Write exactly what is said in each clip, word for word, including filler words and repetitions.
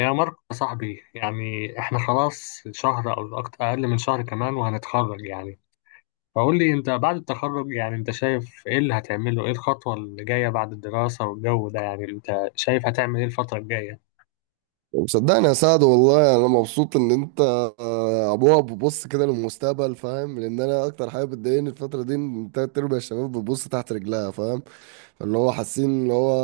يا ماركو يا صاحبي، يعني احنا خلاص شهر او اكتر، اقل من شهر كمان وهنتخرج. يعني فقول لي انت بعد التخرج، يعني انت شايف ايه اللي هتعمله؟ ايه الخطوة اللي جاية بعد الدراسة والجو ده؟ يعني انت شايف هتعمل ايه الفترة الجاية؟ وصدقني يا سعد، والله انا مبسوط ان انت آه، ابوها بتبص كده للمستقبل، فاهم؟ لان انا اكتر حاجه بتضايقني الفتره دي ان تلات ارباع الشباب بتبص تحت رجلها، فاهم؟ فاللي هو حاسين اللي هو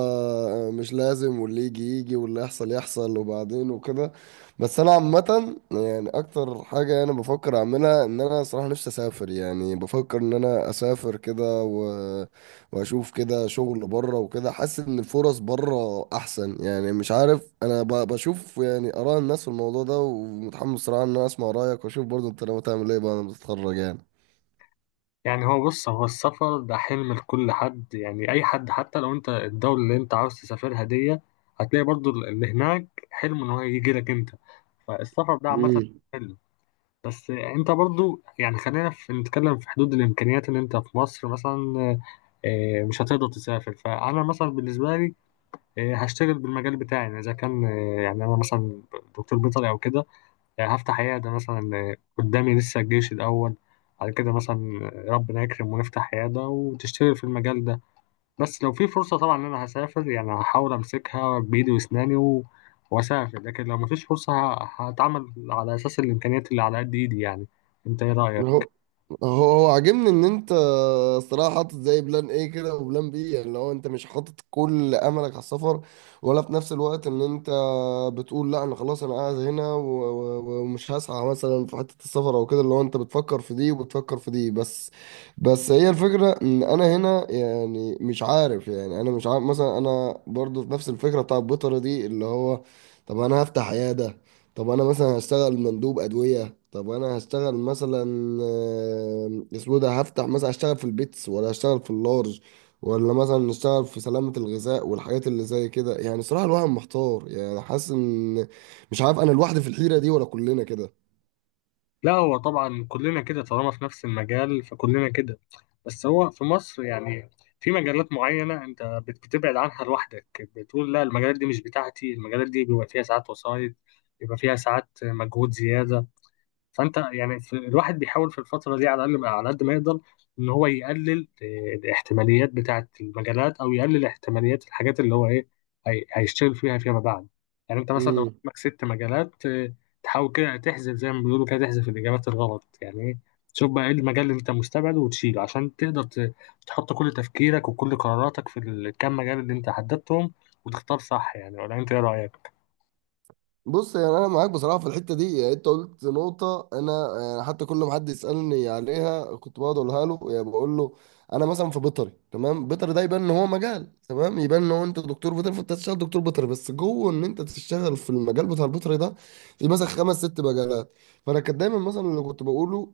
مش لازم، واللي يجي يجي واللي يحصل يحصل، وبعدين وكده. بس انا عامة، يعني اكتر حاجة انا بفكر اعملها ان انا صراحة نفسي اسافر. يعني بفكر ان انا اسافر كده و... واشوف كده شغل بره وكده، حاسس ان الفرص بره احسن. يعني مش عارف، انا ب... بشوف يعني اراء الناس في الموضوع ده، ومتحمس صراحة ان انا اسمع رأيك واشوف برضه انت لو تعمل ايه بعد ما تتخرج. يعني هو، بص، هو السفر ده حلم لكل حد، يعني اي حد، حتى لو انت الدولة اللي انت عاوز تسافرها دي هتلاقي برضو اللي هناك حلم ان هو يجي لك انت. فالسفر ده عامة يعني حلم. بس انت برضو يعني خلينا في نتكلم في حدود الامكانيات اللي انت في مصر مثلا. آه، مش هتقدر تسافر. فانا مثلا بالنسبه لي آه، هشتغل بالمجال بتاعي، يعني اذا كان، آه، يعني انا مثلا دكتور بيطري او كده، آه، هفتح عياده مثلا. آه، قدامي لسه الجيش الاول على كده مثلا. آه، ربنا يكرم ونفتح عياده وتشتغل في المجال ده. بس لو في فرصة طبعا إن أنا هسافر، يعني هحاول أمسكها بإيدي وأسناني و... وأسافر. لكن لو مفيش فرصة ه... هتعامل على أساس الإمكانيات اللي على قد إيدي، يعني أنت إيه هو رأيك؟ هو هو عاجبني ان انت الصراحه حاطط زي بلان ايه كده، وبلان بي. يعني لو انت مش حاطط كل املك على السفر، ولا في نفس الوقت ان انت بتقول لا انا خلاص، انا قاعد هنا و- و- ومش هسعى مثلا في حته السفر او كده، اللي هو انت بتفكر في دي وبتفكر في دي بس بس هي الفكره ان انا هنا، يعني مش عارف. يعني انا مش عارف مثلا، انا برضو في نفس الفكره بتاع البيطره دي، اللي هو طب انا هفتح عياده؟ طب انا مثلا هشتغل مندوب ادويه؟ طب انا هشتغل مثلا آه، اسمه ده، هفتح مثلا، هشتغل في البيتس ولا هشتغل في اللارج، ولا مثلا اشتغل في سلامه الغذاء والحاجات اللي زي كده؟ يعني صراحه الواحد محتار، يعني حاسس ان مش عارف، انا لوحدي في الحيره دي ولا كلنا لا هو طبعا كلنا كده، طالما في نفس المجال فكلنا كده. بس هو في مصر يعني في مجالات معينة أنت بت- بتبعد عنها لوحدك، بتقول لا المجالات دي مش بتاعتي. المجالات دي بيبقى فيها ساعات وسايط، بيبقى فيها ساعات مجهود زيادة. فانت يعني في الواحد بيحاول في الفتره دي على الاقل على قد ما يقدر ان هو يقلل آه، الاحتماليات بتاعه المجالات، او يقلل احتماليات الحاجات اللي هو ايه هي- هيشتغل فيها فيما بعد. يعني انت مثلا لو كده؟ قدامك ست مجالات، آه، تحاول كده تحذف زي ما بيقولوا، كده تحذف الاجابات الغلط، يعني ايه، تشوف بقى ايه المجال اللي انت مستبعده وتشيله عشان تقدر ت- تحط كل تفكيرك وكل قراراتك في الكام مجال اللي انت حددتهم وتختار صح، يعني ولا انت ايه رايك؟ بص، يعني انا معاك بصراحه في الحته دي. يعني انت قلت نقطه، انا يعني حتى كل ما حد يسالني عليها كنت بقعد اقولها له. يعني بقول له انا مثلا في بيطري، تمام، بيطري ده يبان ان هو مجال، تمام، يبان ان هو انت دكتور بيطري فانت تشتغل دكتور بيطري، بس جوه ان انت تشتغل في المجال بتاع البيطري ده في مثلا خمس ست مجالات. فانا كان دايما مثلا اللي كنت بقوله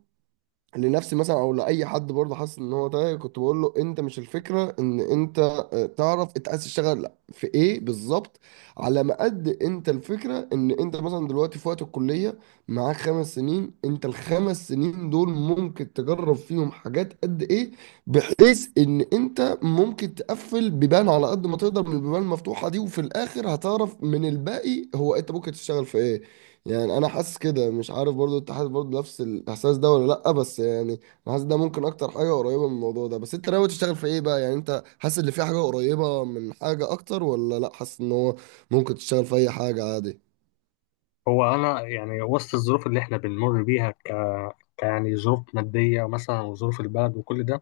لنفسي مثلا او لاي حد برضه حاسس ان هو تايه، كنت بقول له انت مش الفكره ان انت آه، تعرف انت عايز تشتغل في ايه بالظبط. على ما قد انت، الفكره ان انت مثلا دلوقتي في وقت الكليه معاك خمس سنين، انت الخمس سنين دول ممكن تجرب فيهم حاجات قد ايه، بحيث ان انت ممكن تقفل بيبان على قد ما تقدر من البيبان المفتوحه دي، وفي الاخر هتعرف من الباقي هو انت ممكن تشتغل في ايه. يعني انا حاسس كده، مش عارف برضو انت حاسس برضو نفس الاحساس ده ولا لا؟ بس يعني انا حاسس ده ممكن اكتر حاجه قريبه من الموضوع ده. بس انت ناوي تشتغل في ايه بقى؟ يعني انت حاسس ان في حاجه قريبه من حاجه اكتر، ولا لا، حاسس ان هو ممكن تشتغل في اي حاجه؟ هو انا يعني وسط الظروف اللي احنا بنمر بيها، ك... ك يعني ظروف ماديه مثلا، وظروف البلد وكل ده،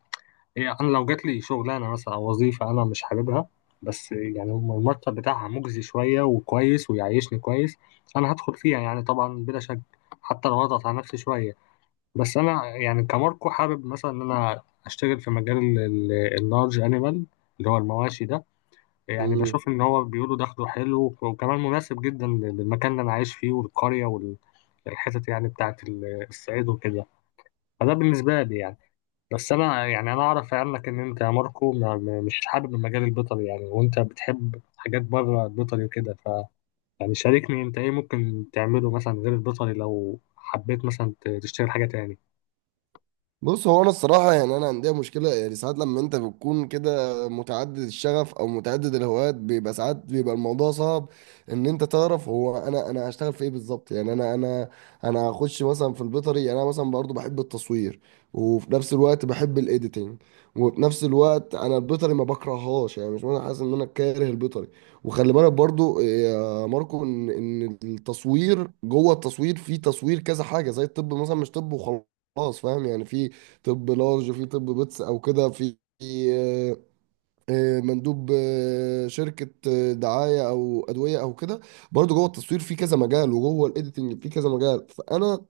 إيه، انا لو جات لي شغلانه مثلا او وظيفه انا مش حاببها، بس يعني المرتب بتاعها مجزي شويه وكويس ويعيشني كويس، انا هدخل فيها يعني، طبعا بلا شك، حتى لو اضغط على نفسي شويه. بس انا يعني كماركو حابب مثلا ان انا اشتغل في مجال اللارج انيمال، اللي هو المواشي ده. يعني عادي. بشوف إن هو بيقولوا دخله حلو وكمان مناسب جدا للمكان اللي أنا عايش فيه والقرية والحتت، يعني بتاعة ال- الصعيد وكده. فده بالنسبة لي يعني. بس أنا يعني أنا أعرف عنك إن أنت يا ماركو ما- ما- مش حابب المجال البيطري يعني، وأنت بتحب حاجات بره البيطري وكده، ف يعني شاركني أنت إيه ممكن تعمله مثلا غير البيطري لو حبيت مثلا ت- تشتغل حاجة تاني؟ بص، هو انا الصراحه يعني انا عندي مشكله. يعني ساعات لما انت بتكون كده متعدد الشغف او متعدد الهوايات بيبقى ساعات بيبقى الموضوع صعب ان انت تعرف، هو انا انا هشتغل في ايه بالظبط. يعني انا انا انا هخش مثلا في البيطري، يعني انا مثلا برضو بحب التصوير، وفي نفس الوقت بحب الايديتنج، وفي نفس الوقت انا البيطري ما بكرههاش، يعني مش انا حاسس ان انا كاره البيطري. وخلي بالك برضو يا ماركو ان ان التصوير جوه التصوير في تصوير كذا حاجه، زي الطب مثلا مش طب وخلاص. خلاص فاهم؟ يعني في طب لارج، في طب بيتس، او كده، في في، آه، آه، مندوب آه، شركة آه، دعاية أو أدوية أو كده. برضه جوه التصوير في كذا مجال، وجوه الإيديتنج في كذا مجال، فأنا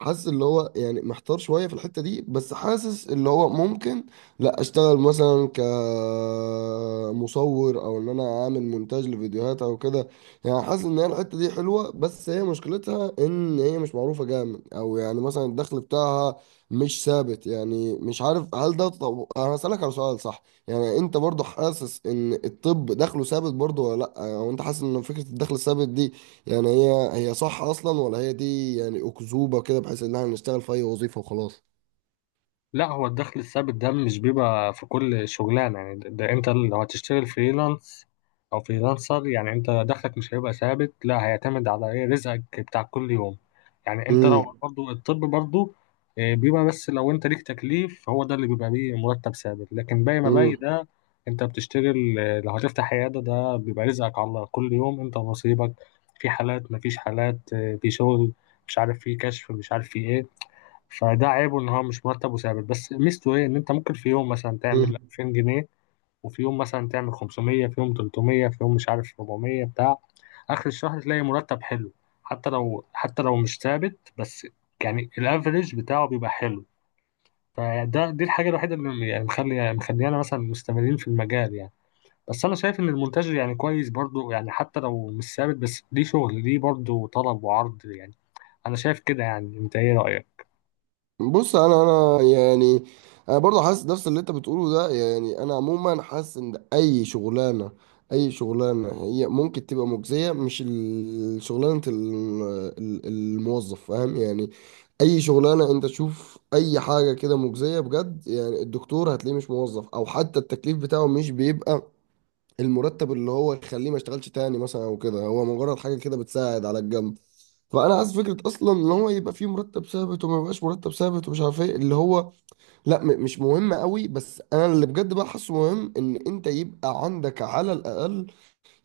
حاسس اللي هو يعني محتار شوية في الحتة دي. بس حاسس اللي هو ممكن لا، اشتغل مثلا كمصور او ان انا اعمل مونتاج لفيديوهات او كده. يعني حاسس ان هي الحتة دي حلوة، بس هي مشكلتها ان هي مش معروفة جامد، او يعني مثلا الدخل بتاعها مش ثابت. يعني مش عارف هل ده. طب انا هسألك على سؤال، صح؟ يعني انت برضو حاسس ان الطب دخله ثابت برضو ولا لا، او انت حاسس ان فكرة الدخل الثابت دي يعني هي هي صح اصلا، ولا هي دي يعني اكذوبه كده بحيث ان احنا نشتغل في اي وظيفه وخلاص؟ لا هو الدخل الثابت ده مش بيبقى في كل شغلانة يعني. ده, ده انت لو هتشتغل فريلانس او فريلانسر يعني انت دخلك مش هيبقى ثابت، لا هيعتمد على ايه، رزقك بتاع كل يوم. يعني انت امم لو برضو الطب برضو، آه، بيبقى بس لو انت ليك تكليف هو ده اللي بيبقى ليه مرتب ثابت، لكن باقي ما باقي امم ده انت بتشتغل. آه، لو هتفتح عيادة ده بيبقى رزقك على الله كل يوم، انت ونصيبك. في حالات مفيش حالات، آه، في شغل مش عارف، في كشف مش عارف في ايه. فده عيبه ان هو مش مرتب وثابت، بس ميزته ايه، ان انت ممكن في يوم مثلا تعمل امم ألفين جنيه، وفي يوم مثلا تعمل خمسمية، في يوم تلتمية، في يوم مش عارف أربعمية. بتاع اخر الشهر تلاقي مرتب حلو، حتى لو حتى لو مش ثابت، بس يعني الافريج بتاعه بيبقى حلو. فده دي الحاجه الوحيده اللي يعني مخلي مخليانا مثلا مستمرين في المجال يعني. بس انا شايف ان المونتاج يعني كويس برضو، يعني حتى لو مش ثابت بس ليه شغل، ليه برضو طلب وعرض يعني. انا شايف كده يعني، انت ايه رايك؟ بص، انا انا يعني انا برضه حاسس نفس اللي انت بتقوله ده. يعني انا عموما حاسس ان اي شغلانه، اي شغلانه هي ممكن تبقى مجزيه، مش ال- شغلانه ال- ال- الموظف فاهم يعني؟ اي شغلانه انت تشوف اي حاجه كده مجزيه بجد، يعني الدكتور هتلاقيه مش موظف، او حتى التكليف بتاعه مش بيبقى المرتب اللي هو يخليه ما يشتغلش تاني مثلا او كده، هو مجرد حاجه كده بتساعد على الجنب. فانا عايز فكره اصلا ان هو يبقى فيه مرتب ثابت وما يبقاش مرتب ثابت ومش عارف ايه اللي هو، لا م- مش مهم قوي. بس انا اللي بجد بقى حاسه مهم ان انت يبقى عندك على الاقل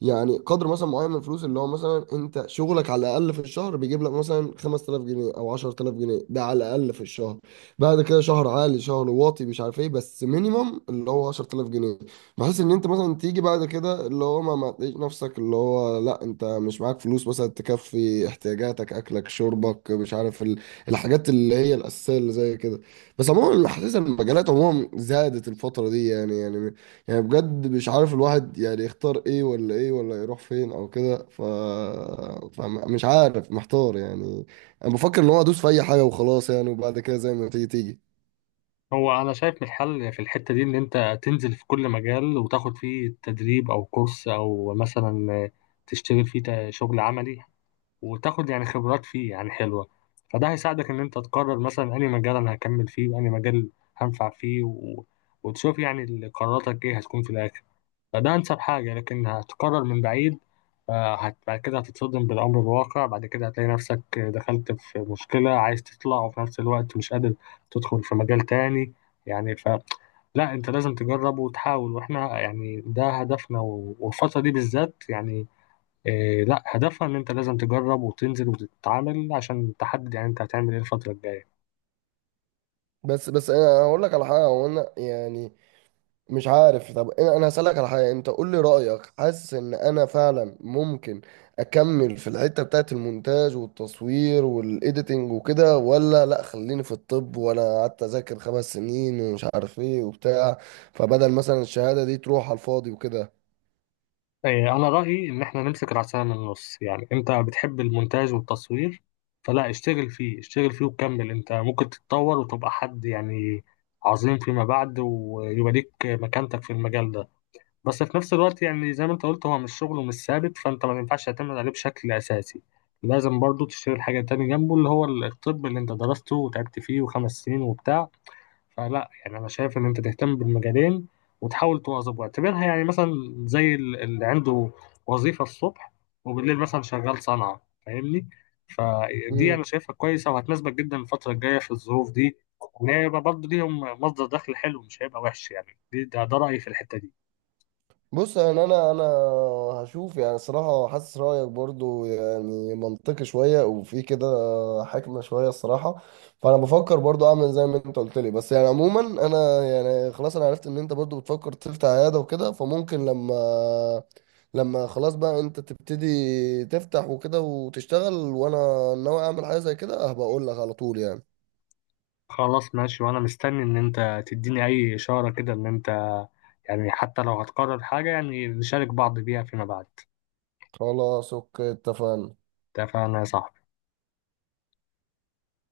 يعني قدر مثلا معين من الفلوس، اللي هو مثلا انت شغلك على الاقل في الشهر بيجيب لك مثلا خمس تلاف جنيه او عشر تلاف جنيه، ده على الاقل في الشهر. بعد كده شهر عالي شهر واطي مش عارف ايه، بس مينيمم اللي هو عشر تلاف جنيه، بحيث ان انت مثلا تيجي بعد كده اللي هو ما ما تلاقيش نفسك، اللي هو لا انت مش معاك فلوس مثلا تكفي احتياجاتك، اكلك شربك، مش عارف ال- الحاجات اللي هي الاساسيه اللي زي كده. بس عموما حاسس ان المجالات عموما زادت الفتره دي، يعني يعني يعني بجد مش عارف الواحد يعني يختار ايه ولا ايه، ولا يروح فين او كده ف... فمش عارف، محتار يعني. انا بفكر ان هو ادوس في اي حاجه وخلاص يعني، وبعد كده زي ما تيجي تيجي. هو انا شايف الحل في الحته دي ان انت تنزل في كل مجال وتاخد فيه تدريب او كورس، او مثلا تشتغل فيه تا- شغل عملي وتاخد يعني خبرات فيه يعني حلوه. فده هيساعدك ان انت تقرر مثلا انهي مجال انا هكمل فيه وانهي مجال هنفع فيه و... وتشوف يعني ال- قراراتك ايه هتكون في الاخر. فده أنسب حاجة. لكن هتقرر من بعيد، آه، هت- بعد كده هتتصدم بالأمر الواقع، بعد كده هتلاقي نفسك دخلت في مشكلة عايز تطلع وفي نفس الوقت مش قادر تدخل في مجال تاني يعني. ف لا أنت لازم تجرب وتحاول، وإحنا يعني ده هدفنا، و- والفترة دي بالذات يعني آه، لا هدفها إن أنت لازم تجرب وتنزل وتتعامل عشان تحدد يعني أنت هتعمل إيه الفترة الجاية. بس بس انا هقول لك على حاجه، هو انا يعني مش عارف. طب انا أنا هسألك على حاجة، انت قول لي رأيك، حاسس ان انا فعلا ممكن اكمل في الحتة بتاعت المونتاج والتصوير والايديتنج وكده، ولا لا خليني في الطب، وانا قعدت اذاكر خمس سنين ومش عارف ايه وبتاع، فبدل مثلا الشهادة دي تروح على الفاضي إيه، أنا رأيي إن إحنا نمسك العصاية من النص. يعني أنت بتحب المونتاج والتصوير، فلا اشتغل فيه اشتغل فيه وكمل. أنت ممكن تتطور وتبقى حد يعني عظيم فيما بعد ويبقى ليك مكانتك في المجال ده. بس في نفس الوقت يعني زي ما أنت قلت هو مش شغله مش ثابت، فأنت ما ينفعش تعتمد عليه بشكل أساسي. لازم برضو تشتغل حاجة تاني جنبه، اللي هو الطب اللي أنت درسته وتعبت فيه وخمس سنين وبتاع. فلا يعني انا شايف ان انت تهتم بالمجالين وتحاول تواظب، واعتبرها يعني مثلا زي ال- اللي عنده وظيفة الصبح وبالليل مثلا شغال صنعة، فاهمني؟ فدي وكده. انا شايفها كويسة وهتناسبك جدا الفترة الجاية في الظروف دي. وان هي يبقى برضه ليهم مصدر دخل حلو، مش هيبقى وحش يعني. دي ده, ده رأيي في الحتة دي. بص، انا انا انا هشوف. يعني صراحة حاسس رأيك برضو يعني منطقي شوية وفي كده حكمة شوية الصراحة. فانا بفكر برضو اعمل زي ما انت قلت لي، بس يعني عموما انا يعني خلاص انا عرفت ان انت برضو بتفكر تفتح عيادة وكده، فممكن لما لما خلاص بقى انت تبتدي تفتح وكده وتشتغل، وانا ناوي اعمل حاجة زي كده هبقى اقول لك على طول يعني. خلاص ماشي، وانا مستني ان انت تديني اي اشارة كده ان انت يعني حتى لو هتقرر حاجة يعني نشارك بعض بيها فيما بعد. خلاص، اوكي، اتفقنا. اتفقنا يا صاحبي.